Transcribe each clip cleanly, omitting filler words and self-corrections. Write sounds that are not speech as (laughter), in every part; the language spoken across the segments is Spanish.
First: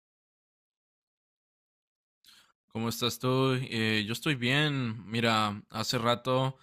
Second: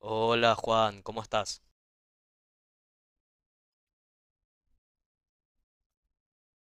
Hola, Juan, ¿cómo estás? ¿Cómo estás tú? Yo estoy bien. Mira, hace rato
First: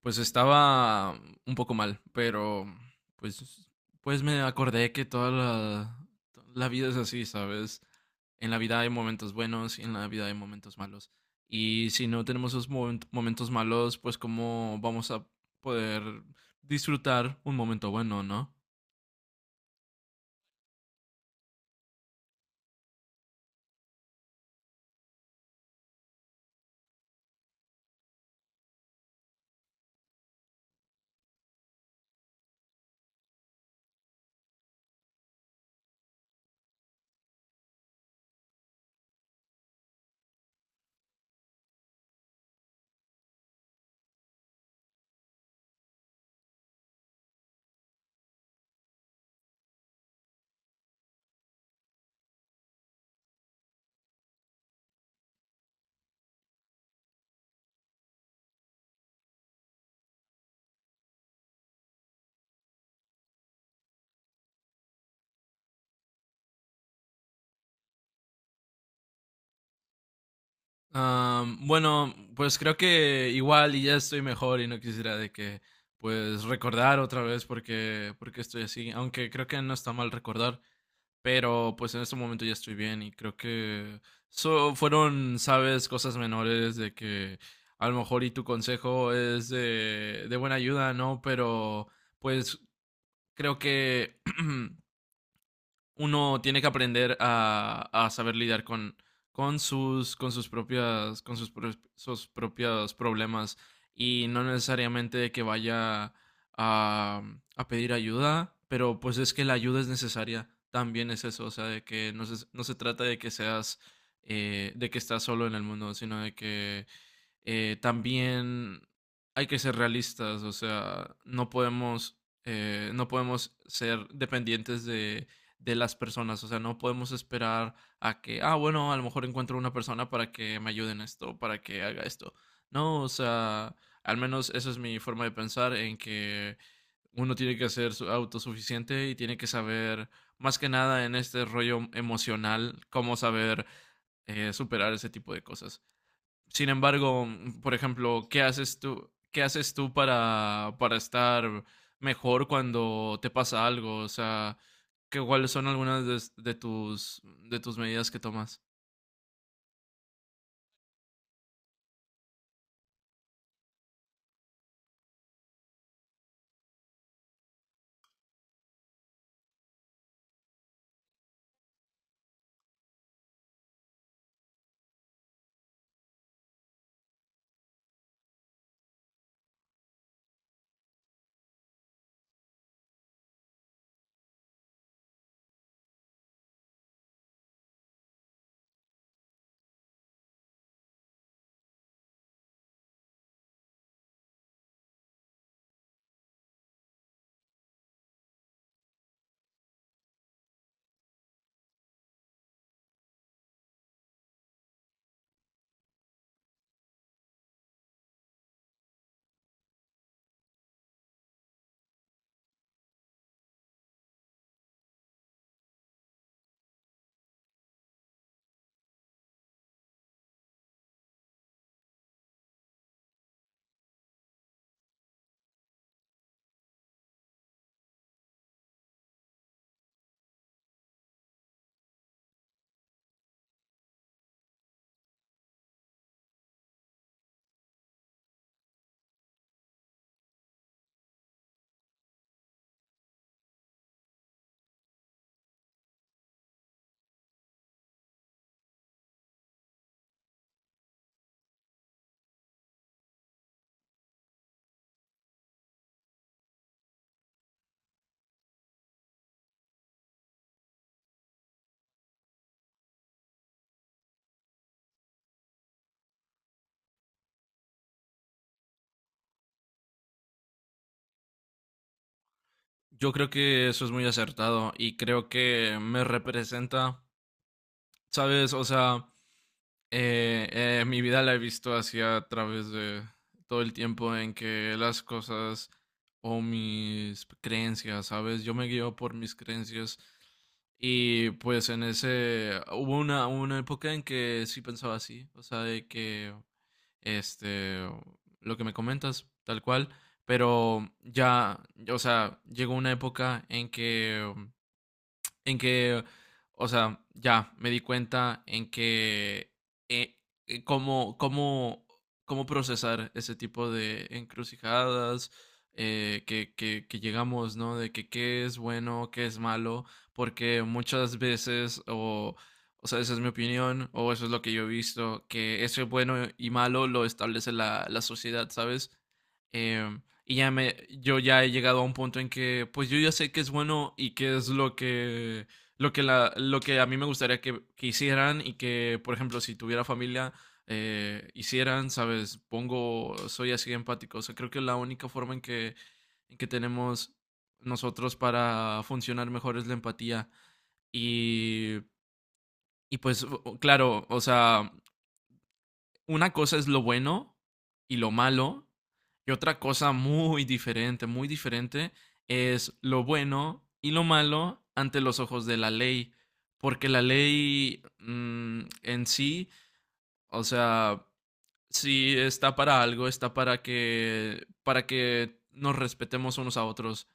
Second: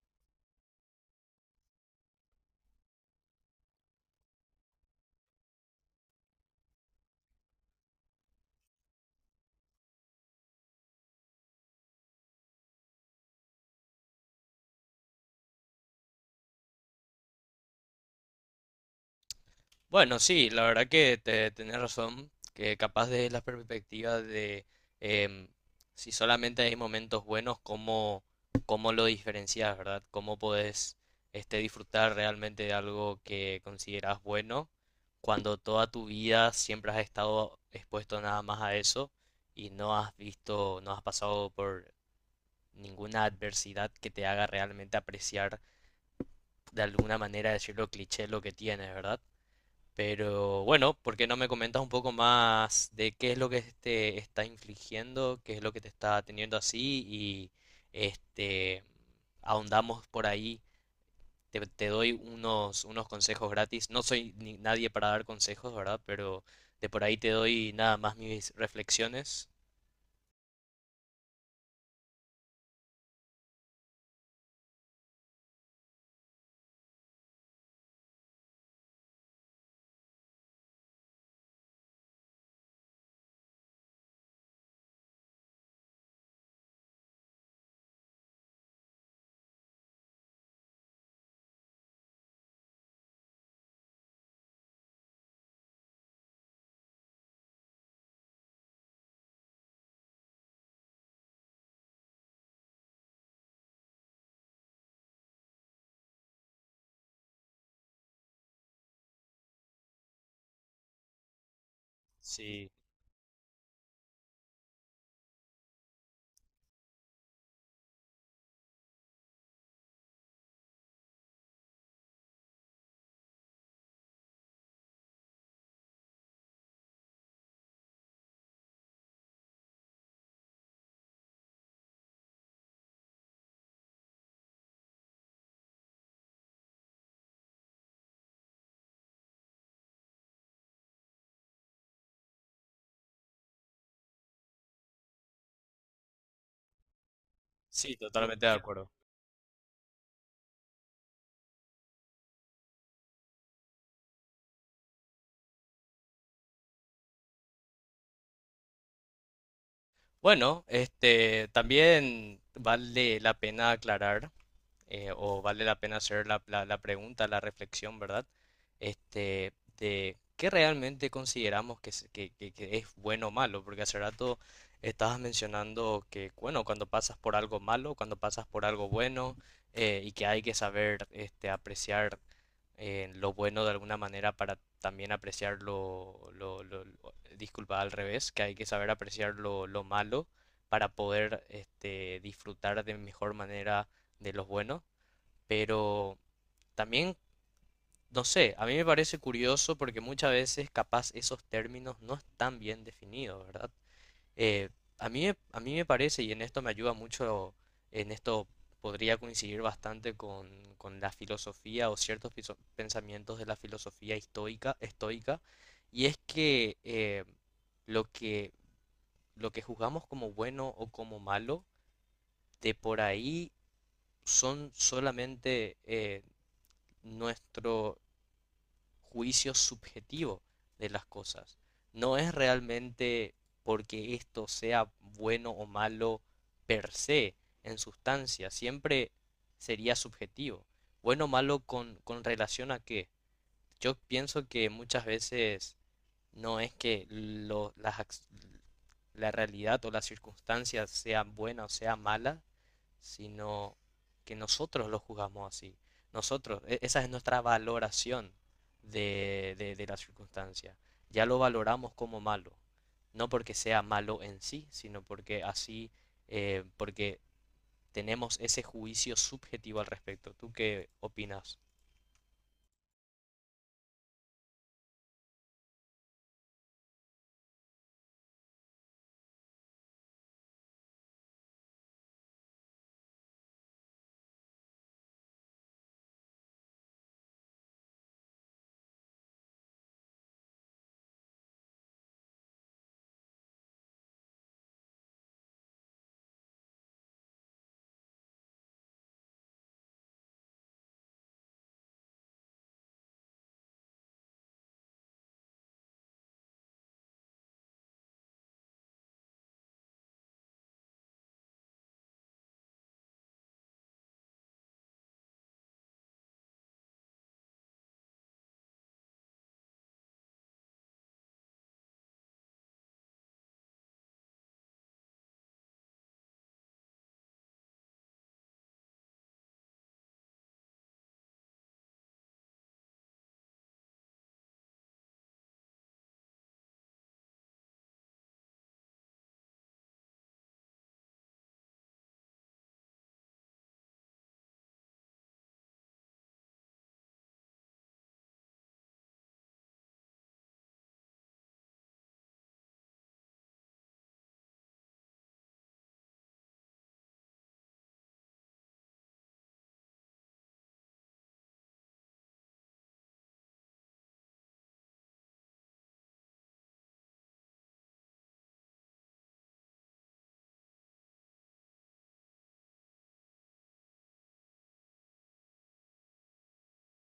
pues estaba un poco mal, pero pues pues me acordé que la vida es así, ¿sabes? En la vida hay momentos buenos y en la vida hay momentos malos. Y si no tenemos momentos malos, pues cómo vamos a poder disfrutar un momento bueno, ¿no? Bueno, sí, la verdad que tenés razón, que capaz de la perspectiva de em, si solamente hay momentos buenos, ¿cómo, cómo lo diferencias, verdad? ¿Cómo podés disfrutar realmente de algo que consideras bueno cuando toda tu vida siempre has estado expuesto nada más a eso y no has visto, no has pasado por ninguna adversidad que te haga realmente apreciar, de alguna manera, decirlo cliché, lo que tienes, ¿verdad? Pero bueno, ¿por qué no me comentas un poco más de qué es lo que te está infligiendo, qué es lo que te está teniendo así? Y este ahondamos por ahí. Te doy unos consejos gratis. No soy ni nadie para dar consejos, ¿verdad? Pero de por ahí te doy nada más mis reflexiones. Bueno, pues creo que igual y ya estoy mejor y no quisiera de que pues recordar otra vez porque estoy así, aunque creo que no está mal recordar, pero pues en este momento ya estoy bien y creo que fueron, sabes, cosas menores de que a lo mejor y tu consejo es de buena ayuda, ¿no? Pero pues creo que (clears throat) uno tiene que aprender a saber lidiar con sus propias, con sus, pro- sus propios problemas y no necesariamente de que vaya a, a pedir ayuda, pero pues es que la ayuda es necesaria, también es eso, o sea, de que no Sí, se trata de que seas, de que estás solo en el mundo, sino de que también hay que ser realistas, o sea, no podemos, no podemos ser dependientes de las personas, o sea, no podemos esperar a que, bueno, a lo mejor encuentro una persona para que me ayude en esto, para que haga esto. No, o sea, al menos esa es mi forma de pensar en que uno tiene que ser autosuficiente y tiene que saber, más que nada en este rollo emocional, cómo saber superar ese tipo de cosas. Sin embargo, por sí, ejemplo, totalmente de acuerdo. ¿Qué haces tú para estar mejor cuando te pasa algo? O sea, ¿cuáles son algunas de, de tus medidas que tomas? Bueno, este también vale la pena aclarar. O vale la pena hacer la pregunta, la reflexión, ¿verdad? Este, de qué realmente consideramos que, que es bueno o malo, porque hace rato estabas mencionando que, bueno, cuando pasas por algo malo, cuando pasas por algo bueno, y que hay que saber apreciar, lo bueno, de alguna manera, para también apreciar disculpa, al revés, que hay que saber apreciar lo malo para poder disfrutar de mejor manera de los buenos, pero también, no sé, a mí me parece curioso porque muchas veces capaz esos términos no están bien definidos, ¿verdad? Eh, a mí, a mí me parece, y en esto me ayuda mucho, en esto podría coincidir bastante con la filosofía o ciertos pensamientos de la filosofía estoica, y es que lo que, lo que juzgamos como bueno o como malo, de por ahí son solamente nuestro juicio subjetivo de las cosas. No es realmente porque esto sea bueno o malo per se, en sustancia, siempre sería subjetivo. Bueno o malo con relación a qué. Yo pienso que muchas veces no es que la realidad o las circunstancias sean buenas o sean malas, sino que nosotros lo juzgamos así. Nosotros, esa es nuestra valoración de la circunstancia. Ya lo valoramos como malo, no porque sea malo en sí, sino porque así, porque tenemos ese juicio subjetivo al respecto. ¿Tú qué opinas? Yo creo que eso es muy acertado y creo que me representa, ¿sabes? O sea, mi vida la he visto así a través de todo el tiempo en que las cosas o mis creencias, ¿sabes? Yo me guío por mis creencias y pues en ese hubo una época en que sí pensaba así, o sea, de que este, lo que me comentas, tal cual, pero ya, o sea, llegó una época en que en que, o sea, ya me di cuenta en que eh, eh, cómo, cómo, cómo procesar ese tipo de encrucijadas que llegamos, ¿no? De que qué es bueno, qué es malo, porque muchas veces, o sea, esa es mi opinión, o eso es lo que yo he visto, que eso es bueno y malo lo establece la sociedad, ¿sabes? Em, y ya me, yo ya he llegado a un punto en que, pues yo ya sé qué es bueno y qué es lo que, lo que a mí me gustaría que hicieran y que, por ejemplo, si tuviera familia, hicieran, ¿sabes? Pongo, soy así empático. O sea, creo que la única forma en que tenemos nosotros para funcionar mejor es la empatía. Y, y pues, claro, o sea, una cosa es lo bueno y lo malo, y otra cosa muy diferente, es lo bueno y lo malo ante los ojos de la ley, porque la ley en sí, o sea, sí está para algo, está para para que nos respetemos unos a otros,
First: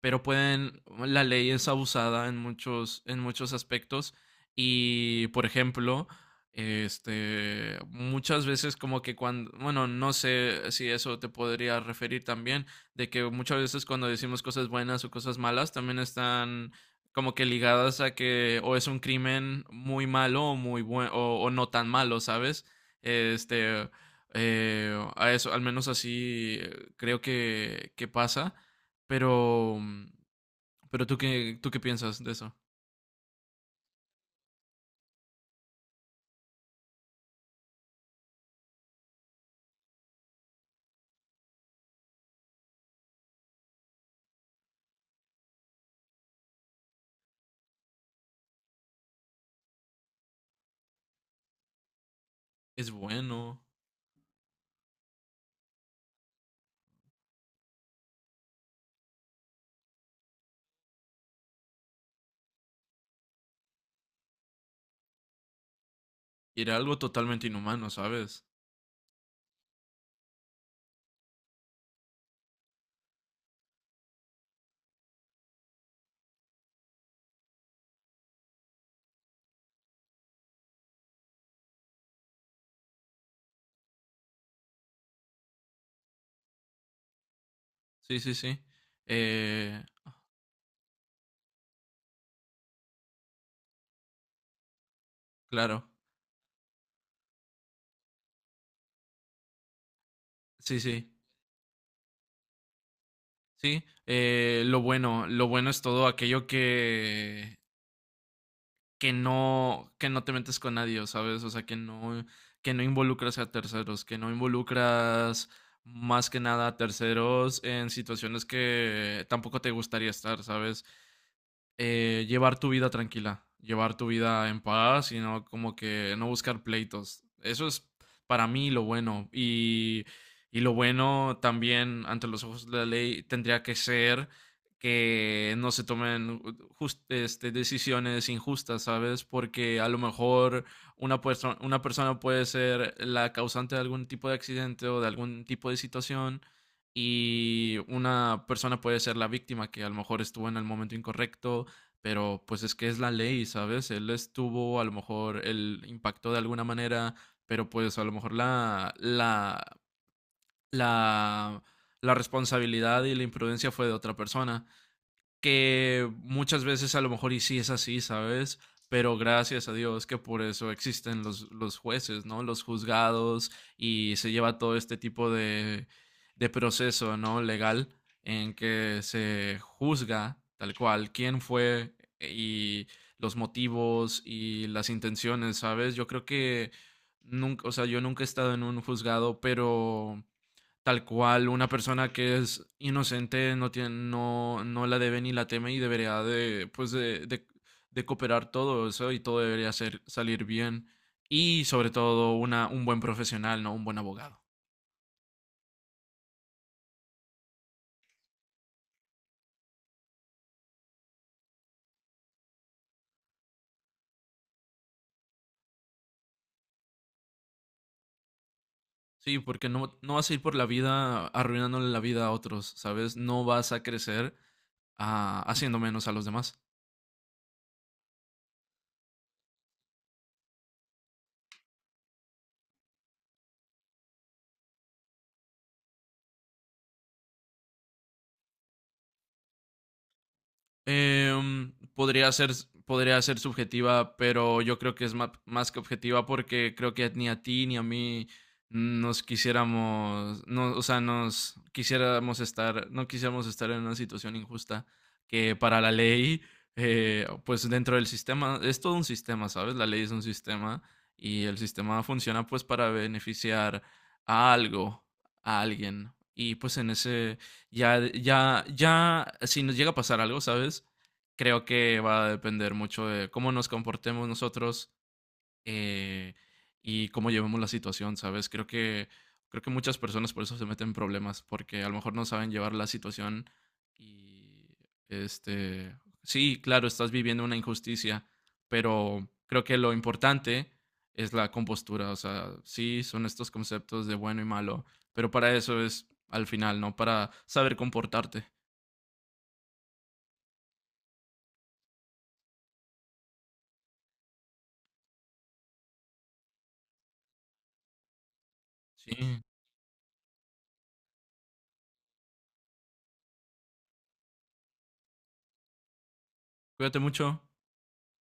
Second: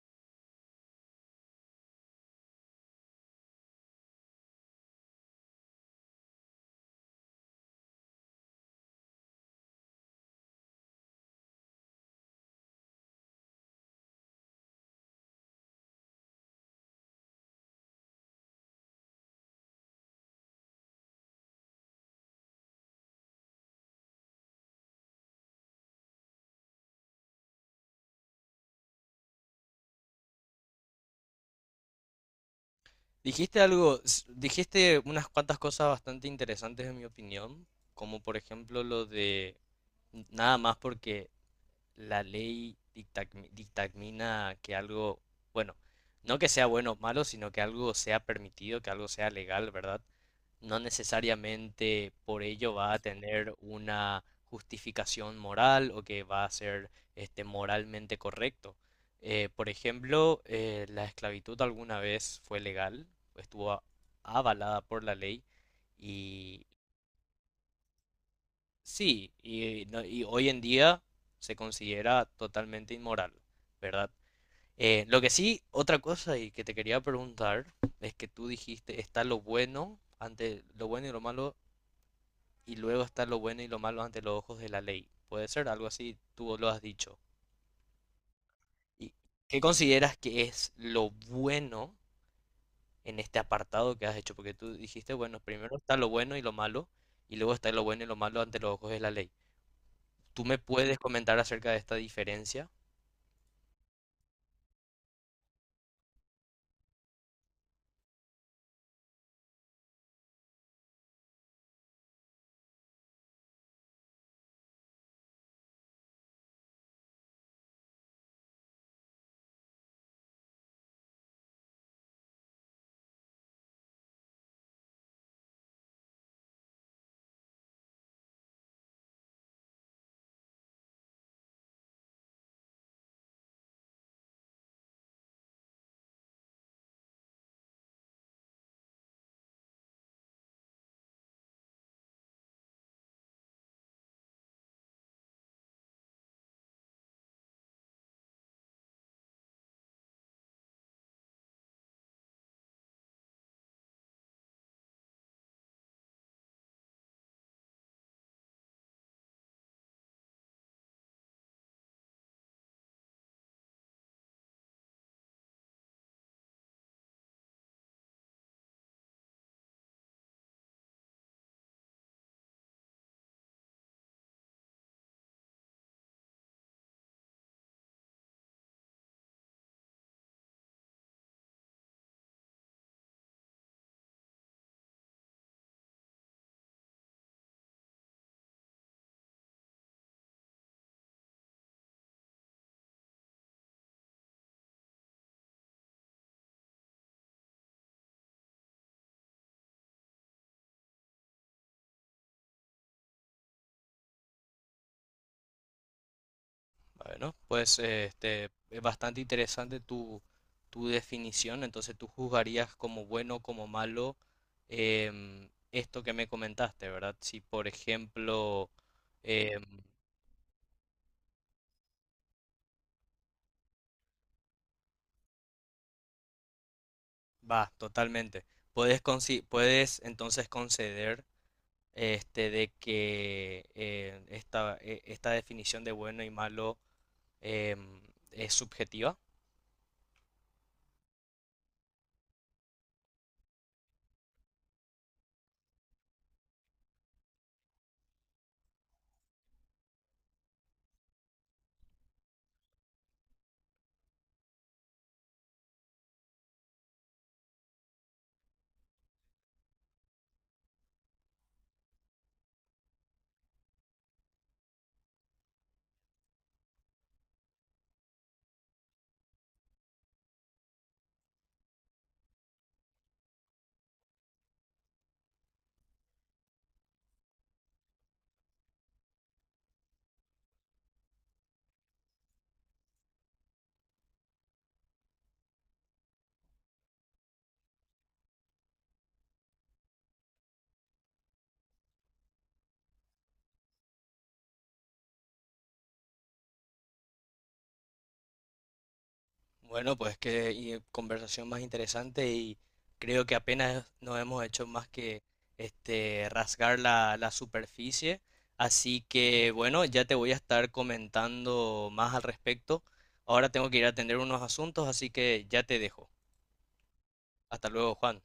pero pueden, la ley es abusada en muchos aspectos y, por ejemplo, muchas veces como que cuando, bueno, no sé si eso te podría referir también, de que muchas veces cuando decimos cosas buenas o cosas malas también están como que ligadas a que o es un crimen muy malo o muy bueno o no tan malo, ¿sabes? Este, a eso, al menos así creo que pasa. Pero, pero ¿tú qué piensas de eso? Dijiste algo, dijiste unas cuantas cosas bastante interesantes en mi opinión, como por ejemplo lo de nada más porque la ley dictamina que algo, bueno, no que sea bueno o malo, sino que algo sea permitido, que algo sea legal, ¿verdad? No necesariamente por ello Es va a tener bueno. una justificación moral o que va a ser moralmente correcto. Por ejemplo, la esclavitud alguna vez fue legal, estuvo a- avalada por la ley. Y Y era algo totalmente inhumano, ¿sabes? sí, y, no- y hoy en día se considera totalmente inmoral, ¿verdad? Lo que sí, otra cosa y que te quería preguntar es que tú dijiste está lo bueno ante lo bueno y lo malo y luego está lo bueno y lo malo ante los ojos de la ley. Puede ser algo así, tú lo has dicho. Sí. ¿Y qué Eh, consideras que es lo bueno en este apartado que has hecho? Porque tú dijiste, bueno, primero claro. está lo bueno y lo malo y luego está lo bueno y lo malo ante los ojos de la ley. ¿Tú me puedes Sí. comentar acerca de esta diferencia? Sí. Lo bueno es todo aquello que no te metes con nadie, ¿sabes? O sea, que no involucras a terceros, que no involucras más que nada a terceros en situaciones que tampoco te gustaría estar, ¿sabes? Llevar tu vida tranquila, llevar tu vida en paz y no como que no buscar pleitos. Eso es para mí lo bueno. Y lo bueno también ante los ojos de la ley tendría que ser que no se tomen decisiones injustas, ¿sabes? Porque a lo mejor una persona puede ser la causante de algún tipo de accidente o de algún tipo de situación y una persona puede ser la víctima que a lo mejor estuvo en el momento incorrecto pero pues es que es la ley, ¿sabes? Él estuvo, a lo mejor él impactó de alguna manera, pero pues a lo mejor la, la responsabilidad y la imprudencia fue de otra persona que muchas veces a lo mejor y sí es así, ¿sabes? Pero gracias a Dios que por eso existen los jueces, ¿no? Los juzgados y se lleva todo este tipo de proceso, ¿no? Legal en que se juzga tal cual quién fue y los motivos y las intenciones, ¿sabes? Yo creo que nunca, o sea, yo nunca he estado en un juzgado, pero tal cual una persona que es inocente no tiene, no la debe ni la teme y debería de, pues de cooperar todo eso y todo debería ser, salir bien. Y sobre todo un buen profesional, ¿no? Un buen abogado. Bueno, pues es bastante interesante tu, tu definición. Entonces, tú juzgarías como bueno, como malo esto que me comentaste, ¿verdad? Si, por ejemplo, Sí, em, porque no, no vas a ir por la vida arruinándole la vida a otros, ¿sabes? No vas a crecer haciendo menos a los demás. va, totalmente. Puedes, puedes entonces conceder de que esta, esta definición de bueno y malo em, es subjetiva. Em, podría ser, podría ser subjetiva, pero yo creo que es más, que objetiva porque creo que ni a ti ni a mí nos quisiéramos, no, o sea, nos quisiéramos estar, no quisiéramos estar en una situación injusta que para la ley, pues dentro del sistema, es todo un sistema, ¿sabes? La ley es un sistema y el sistema funciona pues para beneficiar a algo, a alguien. Y pues en ese, ya, si nos llega a pasar algo, ¿sabes? Creo que va a depender mucho de cómo nos comportemos nosotros, eh, y cómo llevamos la situación, ¿sabes? Creo que muchas personas por eso se meten en problemas, porque a lo mejor no saben llevar la situación y, este, sí, claro, estás viviendo una injusticia, pero creo que lo importante es la compostura, o sea, sí, son estos conceptos de bueno y malo, pero para eso es al final, ¿no? Para saber comportarte. Bueno, pues conversación más interesante y creo que apenas nos hemos hecho más que rasgar la, la superficie. Así Sí. que bueno, ya te voy a estar comentando más al respecto. Ahora tengo que ir a atender unos asuntos, así que ya te dejo. Cuídate mucho. Hasta luego, Juan.